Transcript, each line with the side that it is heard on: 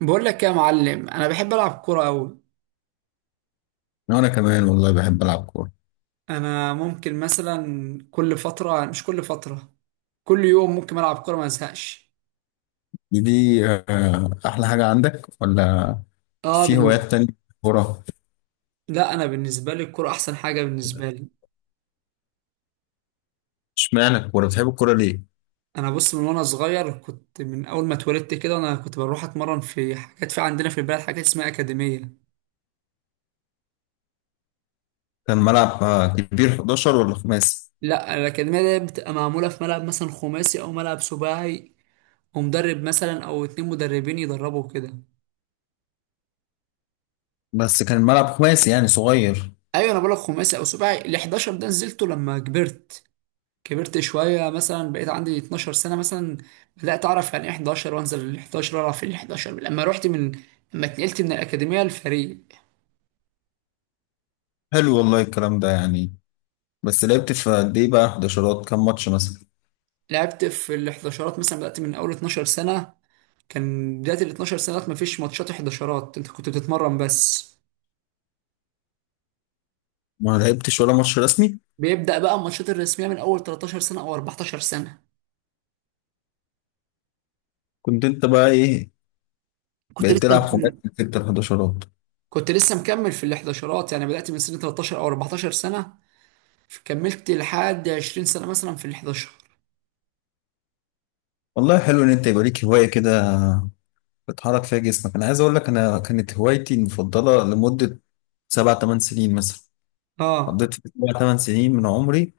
right: بقول لك يا معلم، انا بحب العب كوره قوي.
left: وانا كمان والله بحب العب كوره.
right: انا ممكن مثلا كل فتره مش كل فتره، كل يوم ممكن العب كوره ما ازهقش.
left: دي احلى حاجه عندك ولا
right: اه
left: في هوايات
right: بالنسبه.
left: تانية؟ كوره.
right: لا، انا بالنسبه لي الكوره احسن حاجه بالنسبه لي.
left: اشمعنى الكوره؟ بتحب الكوره ليه؟
right: انا بص، من وانا صغير كنت من اول ما اتولدت كده، انا كنت بروح اتمرن في حاجات، في عندنا في البلد حاجات اسمها اكاديميه.
left: كان ملعب كبير 11 ولا خماسي؟
right: لا، الاكاديميه دي بتبقى معموله في ملعب مثلا خماسي او ملعب سباعي، ومدرب مثلا او اتنين مدربين يدربوا كده.
left: بس كان ملعب خماسي يعني صغير.
right: ايوه، انا بقولك خماسي او سباعي، ال 11 ده نزلته لما كبرت. كبرت شوية مثلا، بقيت عندي 12 سنة مثلا، بدأت أعرف يعني إيه 11، وأنزل ال 11، وأعرف ال 11 لما اتنقلت من الأكاديمية للفريق.
left: حلو والله الكلام ده يعني. بس لعبت في قد ايه بقى 11، كام ماتش مثلا؟
right: لعبت في ال 11 مثلا، بدأت من أول 12 سنة. كان بداية ال 12 سنة مفيش ماتشات 11، أنت كنت بتتمرن بس.
left: ما لعبتش ولا ماتش رسمي؟
right: بيبدأ بقى الماتشات الرسمية من أول 13 سنة أو 14 سنة.
left: كنت انت بقى ايه؟
right: كنت
left: بقيت
right: لسه
left: تلعب خماسي في ال 11؟
right: كنت لسه مكمل في ال 11، يعني بدأت من سن 13 أو 14 سنة. كملت لحد 20 سنة مثلا في ال 11.
left: والله حلو ان انت يبقى ليك هوايه كده بتحرك فيها جسمك. انا عايز اقول لك، انا كانت هوايتي المفضله لمده سبع ثمان سنين مثلا.
right: اه،
left: قضيت في سبع ثمان سنين من عمري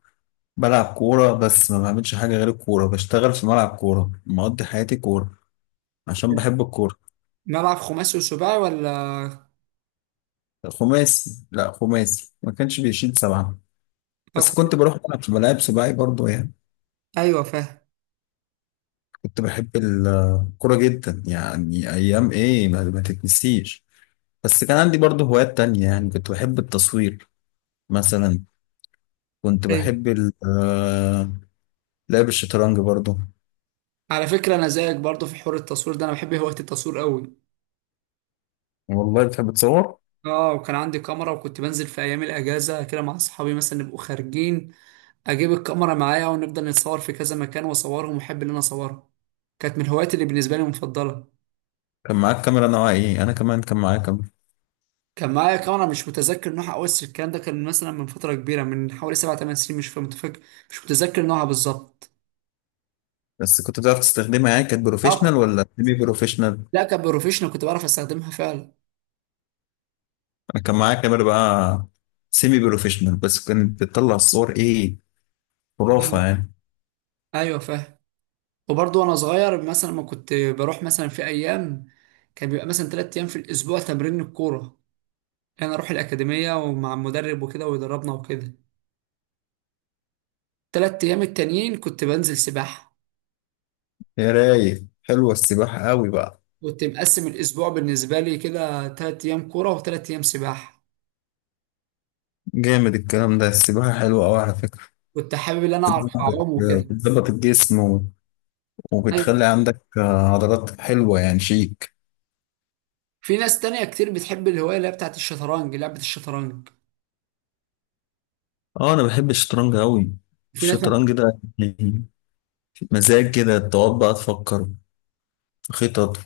left: بلعب كوره، بس ما بعملش حاجه غير الكوره، بشتغل في ملعب كوره، مقضي حياتي كوره عشان بحب الكوره.
right: ملعب خماسي وسباعي ولا
left: خماسي، لا خماسي ما كانش بيشيل سبعه، بس
right: كوكب؟
left: كنت بروح العب في ملاعب سباعي برضه يعني.
right: ايوه فاهم.
left: كنت بحب الكوره جدا يعني، ايام ايه ما تتنسيش. بس كان عندي برضه هوايات تانية، يعني كنت بحب التصوير مثلا. كنت
right: ايوه،
left: بحب لعب الشطرنج برضو.
right: على فكره انا زيك برضه في حوار التصوير ده، انا بحب هوايه التصوير قوي.
left: والله بتحب تصور؟
right: اه، وكان عندي كاميرا، وكنت بنزل في ايام الاجازه كده مع اصحابي، مثلا نبقوا خارجين، اجيب الكاميرا معايا، ونفضل نتصور في كذا مكان واصورهم، واحب ان انا اصورهم. كانت من الهوايات اللي بالنسبه لي مفضله.
left: كان معاك كاميرا نوعها ايه؟ انا كمان كان معايا كاميرا.
right: كان معايا كاميرا مش متذكر نوعها قوي، بس الكلام ده كان مثلا من فتره كبيره، من حوالي 7 8 سنين. مش متذكر نوعها بالظبط.
left: بس كنت بتعرف تستخدمها؟ يعني كانت
right: اه.
left: بروفيشنال
right: كنت-
left: ولا سيمي بروفيشنال؟
right: لا، كان بروفيشنال، كنت بعرف استخدمها فعلا.
left: انا كان معايا كاميرا بقى سيمي بروفيشنال، بس كانت بتطلع الصور ايه، خرافة
right: آه.
left: يعني.
right: ايوه فاهم. وبرضه وانا صغير مثلا، ما كنت بروح مثلا في ايام، كان بيبقى مثلا 3 ايام في الاسبوع تمرين الكوره. انا اروح الاكاديميه ومع المدرب وكده، ويدربنا وكده. 3 ايام التانيين كنت بنزل سباحه.
left: يا رايق، حلوة السباحة قوي بقى.
right: كنت مقسم الاسبوع بالنسبه لي كده، 3 ايام كوره وثلاث ايام سباحه.
left: جامد الكلام ده، السباحة حلوة قوي على فكرة.
right: كنت حابب ان انا اعرف
left: بتظبط،
right: اعوم وكده.
left: بتظبط الجسم
right: أيوة.
left: وبتخلي عندك عضلات حلوة، يعني شيء.
right: في ناس تانية كتير بتحب الهوايه اللي هي بتاعت الشطرنج، لعبه الشطرنج.
left: اه انا بحب الشطرنج قوي.
right: في ناس.
left: الشطرنج ده يعني مزاج كده، تقعد بقى تفكر في خطط.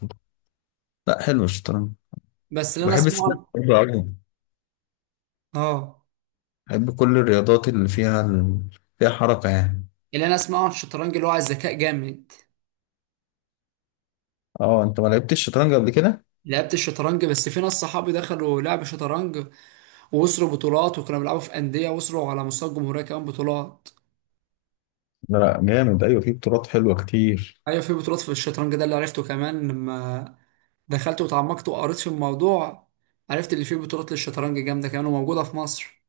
left: لا حلو الشطرنج.
right: بس اللي انا
left: وبحب
right: اسمعه
left: السباحة
right: عن-
left: برضه قوي.
right: اه
left: بحب كل الرياضات اللي فيها ال... فيها حركة يعني.
right: اللي انا اسمعه عن الشطرنج اللي هو على الذكاء جامد.
left: اه انت ما لعبتش الشطرنج قبل كده؟
right: لعبت الشطرنج، بس في ناس صحابي دخلوا لعب شطرنج، ووصلوا بطولات، وكانوا بيلعبوا في أندية، وصلوا على مستوى الجمهورية كمان بطولات.
left: لا لا جامد، ايوه في بطولات حلوة كتير.
right: أيوة في بطولات في الشطرنج ده، اللي عرفته كمان لما دخلت وتعمقت وقريت في الموضوع. عرفت اللي فيه بطولات للشطرنج جامدة كمان، وموجودة في مصر.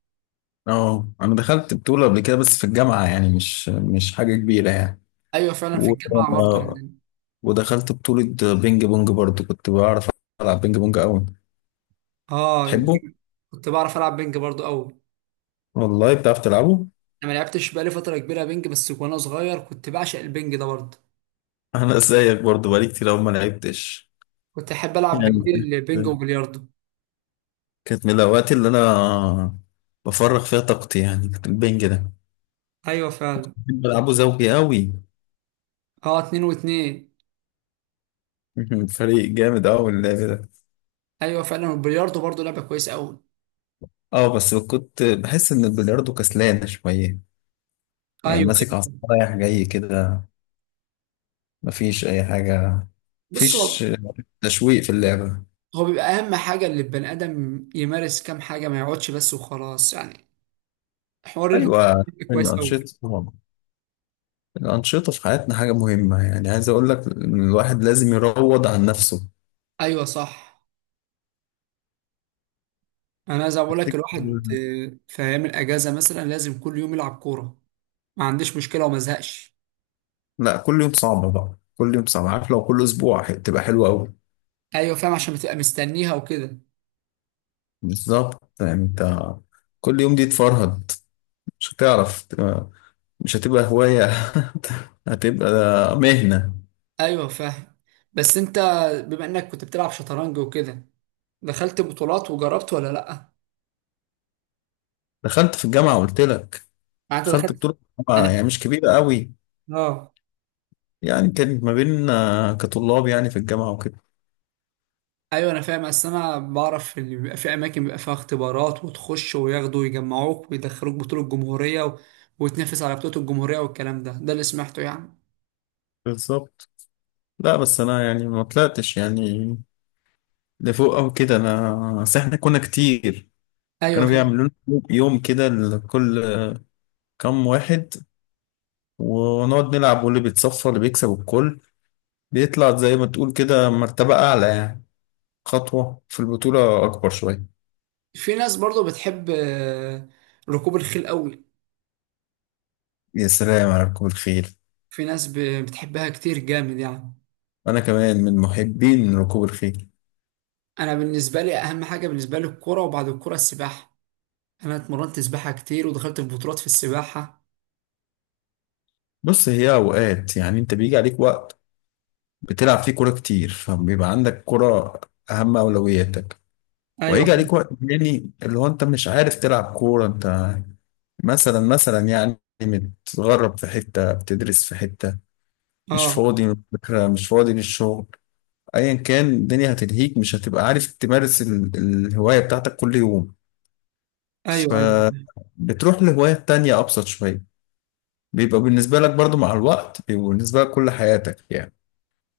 left: اه انا دخلت بطولة قبل كده بس في الجامعة، يعني مش حاجة كبيرة يعني.
right: أيوة، فعلا في
left: و...
right: الجامعة برضه عندنا.
left: ودخلت بطولة بينج بونج برضه، كنت بعرف ألعب بينج بونج قوي.
right: آه،
left: تحبه؟
right: كنت بعرف ألعب بينج برضه أوي.
left: والله بتعرف تلعبه؟
right: أنا ما لعبتش بقالي فترة كبيرة بينج، بس وأنا صغير كنت بعشق البينج ده برضه.
left: انا زيك برضو بقالي كتير أوي ما لعبتش،
right: كنت أحب ألعب
left: يعني
right: بالليل بينج وبلياردو.
left: كانت من الاوقات اللي انا بفرغ فيها طاقتي، يعني كنت البنج ده
right: أيوة فعلا.
left: بحب العبه زوجي قوي.
right: آه، اتنين واتنين.
left: فريق جامد قوي اللعب ده.
right: ايوه فعلا، والبلياردو برضه لعبه كويسه قوي.
left: اه بس كنت بحس ان البلياردو كسلان شويه، يعني
right: ايوه،
left: ماسك عصا
right: ايوه.
left: رايح جاي كده، مفيش اي حاجه،
right: بص،
left: مفيش
right: هو
left: تشويق في اللعبه.
right: هو بيبقى اهم حاجه اللي البني ادم يمارس كام حاجه، ما يقعدش بس وخلاص يعني. حوار الهوايه ده
left: ايوه،
right: بيبقى كويس قوي.
left: الانشطه طبعا. الانشطه في حياتنا حاجه مهمه، يعني عايز اقول لك إن الواحد لازم يروض عن نفسه.
right: ايوه صح. انا زي ما بقول لك
left: تفتكر؟
right: الواحد، في ايام الاجازه مثلا لازم كل يوم يلعب كوره. ما عنديش مشكله وما ازهقش.
left: لا كل يوم صعب بقى، كل يوم صعب، عارف لو كل اسبوع تبقى حلوه قوي.
right: ايوه فاهم، عشان بتبقى مستنيها وكده.
left: بالظبط، يعني انت كل يوم دي تفرهد، مش هتعرف مش هتبقى هوايه، هتبقى مهنه.
right: ايوه فاهم. بس انت، بما انك كنت بتلعب شطرنج وكده، دخلت بطولات وجربت ولا لا؟
left: دخلت في الجامعه قلت لك،
right: يعني انت
left: دخلت
right: دخلت.
left: بطوله
right: انا.
left: الجامعه يعني مش كبيره قوي.
right: اه.
left: يعني كانت ما بين كطلاب يعني في الجامعه وكده.
right: ايوه انا فاهم، اصل انا بعرف ان بيبقى في اماكن بيبقى فيها اختبارات، وتخش وياخدوا ويجمعوك ويدخلوك بطولة الجمهورية وتنافس على بطولة الجمهورية والكلام ده اللي سمعته يعني.
left: بالظبط. لا بس انا يعني ما طلعتش يعني لفوق او كده، انا بس احنا كنا كتير.
right: ايوه
left: كانوا
right: فاهم.
left: بيعملوا لنا يوم كده لكل كام واحد، ونقعد نلعب، واللي بيتصفى، اللي بيكسب الكل بيطلع زي ما تقول كده مرتبة أعلى، يعني خطوة في البطولة أكبر شوية.
right: في ناس برضو بتحب ركوب الخيل قوي.
left: يا سلام على ركوب الخيل.
right: في ناس بتحبها كتير جامد يعني.
left: أنا كمان من محبين ركوب الخيل.
right: انا بالنسبة لي اهم حاجة بالنسبة لي الكرة، وبعد الكرة السباحة. انا اتمرنت سباحة كتير، ودخلت في بطولات في السباحة.
left: بص هي أوقات، يعني أنت بيجي عليك وقت بتلعب فيه كورة كتير، فبيبقى عندك كورة أهم أولوياتك.
right: ايوه
left: وهيجي
right: فاهم.
left: عليك وقت تاني اللي هو أنت مش عارف تلعب كورة، أنت مثلا مثلا يعني متغرب في حتة، بتدرس في حتة، مش
right: اه.
left: فاضي من الفكرة، مش فاضي للشغل، ايا كان الدنيا هتلهيك، مش هتبقى عارف تمارس الهواية بتاعتك كل يوم.
right: ايوه ايوه.
left: فبتروح لهواية تانية ابسط شوية، بيبقى بالنسبة لك برضو مع الوقت، بيبقى بالنسبة لك كل حياتك يعني.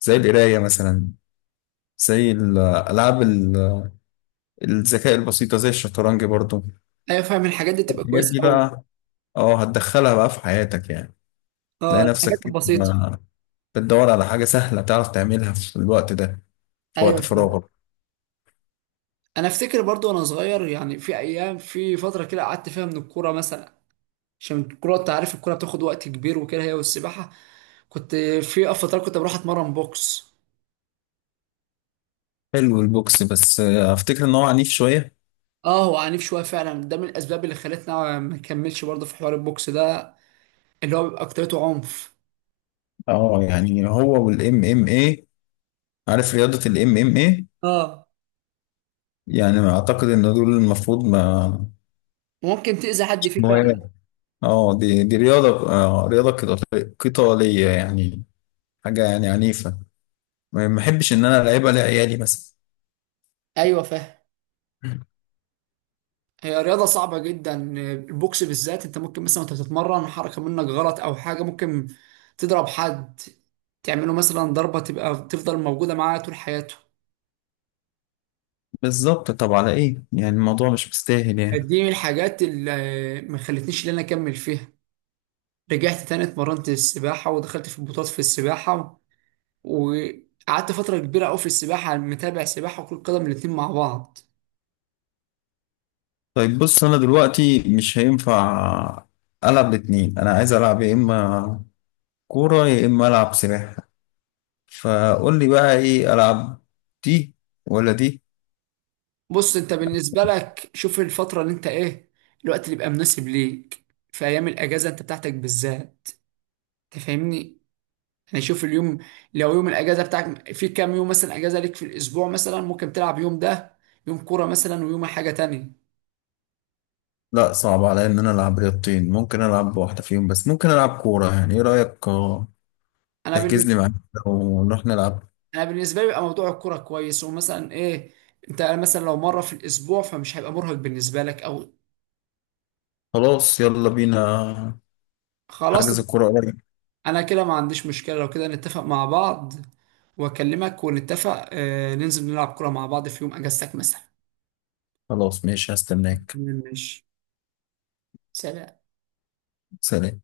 left: زي القراية مثلا، زي الألعاب الذكاء البسيطة، زي الشطرنج برضو.
right: ايوه فاهم، الحاجات دي تبقى
left: الحاجات
right: كويسة
left: دي
right: قوي.
left: بقى اه هتدخلها بقى في حياتك يعني.
right: اه،
left: تلاقي
right: الحاجات
left: نفسك كده
right: البسيطة.
left: بتدور على حاجة سهلة تعرف تعملها في الوقت ده، في وقت
right: ايوه فاهم.
left: فراغك.
right: انا افتكر برضو وانا صغير، يعني في ايام، في فتره كده قعدت فيها من الكوره مثلا. عشان الكوره، انت عارف الكوره بتاخد وقت كبير وكده، هي والسباحه. كنت، في فترات كنت بروح اتمرن بوكس.
left: حلو البوكس، بس افتكر ان هو عنيف شوية.
right: اه، هو عنيف شويه فعلا، ده من الاسباب اللي خلتنا ما نكملش برضو في حوار البوكس ده، اللي هو بيبقى اكترته عنف.
left: اه يعني هو والام ام اي، عارف رياضة الام ام اي؟
right: اه،
left: يعني اعتقد ان دول المفروض ما
right: ممكن تأذي حد فيه فعلا.
left: مواهب. اه دي رياضة رياضة قتالية يعني، حاجة يعني عنيفة. ما بحبش ان انا العبها لعيالي مثلا.
right: ايوه فاهم. هي رياضة صعبة جدا. البوكس بالذات، انت ممكن مثلا وانت بتتمرن حركة منك غلط او حاجة، ممكن تضرب حد، تعمله مثلا ضربة تبقى تفضل موجودة معاه طول حياته.
left: بالظبط، طب على ايه يعني، الموضوع مش مستاهل يعني.
right: دي من الحاجات اللي ما خلتنيش ان انا اكمل فيها. رجعت تاني اتمرنت السباحة، ودخلت في بطولات في السباحة، وقعدت فترة كبيرة قوي في السباحة، متابع سباحة وكرة قدم الاتنين مع بعض.
left: طيب بص انا دلوقتي مش هينفع العب الاتنين، انا عايز العب يا اما كورة يا اما العب سباحة. فقول لي بقى ايه العب، دي ولا دي؟
right: بص انت، بالنسبة لك شوف الفترة اللي انت ايه، الوقت اللي يبقى مناسب ليك في ايام الاجازة انت بتاعتك بالذات، تفهمني. يعني شوف اليوم، لو يوم الاجازه بتاعك، في كام يوم مثلا اجازه ليك في الاسبوع، مثلا ممكن تلعب يوم ده، يوم كوره مثلا ويوم حاجه تانية.
left: لا صعب عليا ان انا العب رياضتين، ممكن العب واحده فيهم بس، ممكن العب كوره، يعني ايه رايك؟
right: انا
left: تحجز لي
right: بالنسبه
left: معاك ونروح نلعب.
right: انا بالنسبه لي بيبقى موضوع الكوره كويس، ومثلا ايه، انت مثلا لو مره في الاسبوع فمش هيبقى مرهق بالنسبه لك او.
left: خلاص يلا بينا.
right: خلاص.
left: حجز كوره قريب.
right: انا كده ما عنديش مشكله، لو كده نتفق مع بعض، واكلمك ونتفق، ننزل نلعب كوره مع بعض في يوم اجازتك مثلا.
left: خلاص ماشي هستناك.
right: ماشي. سلام.
left: سلام.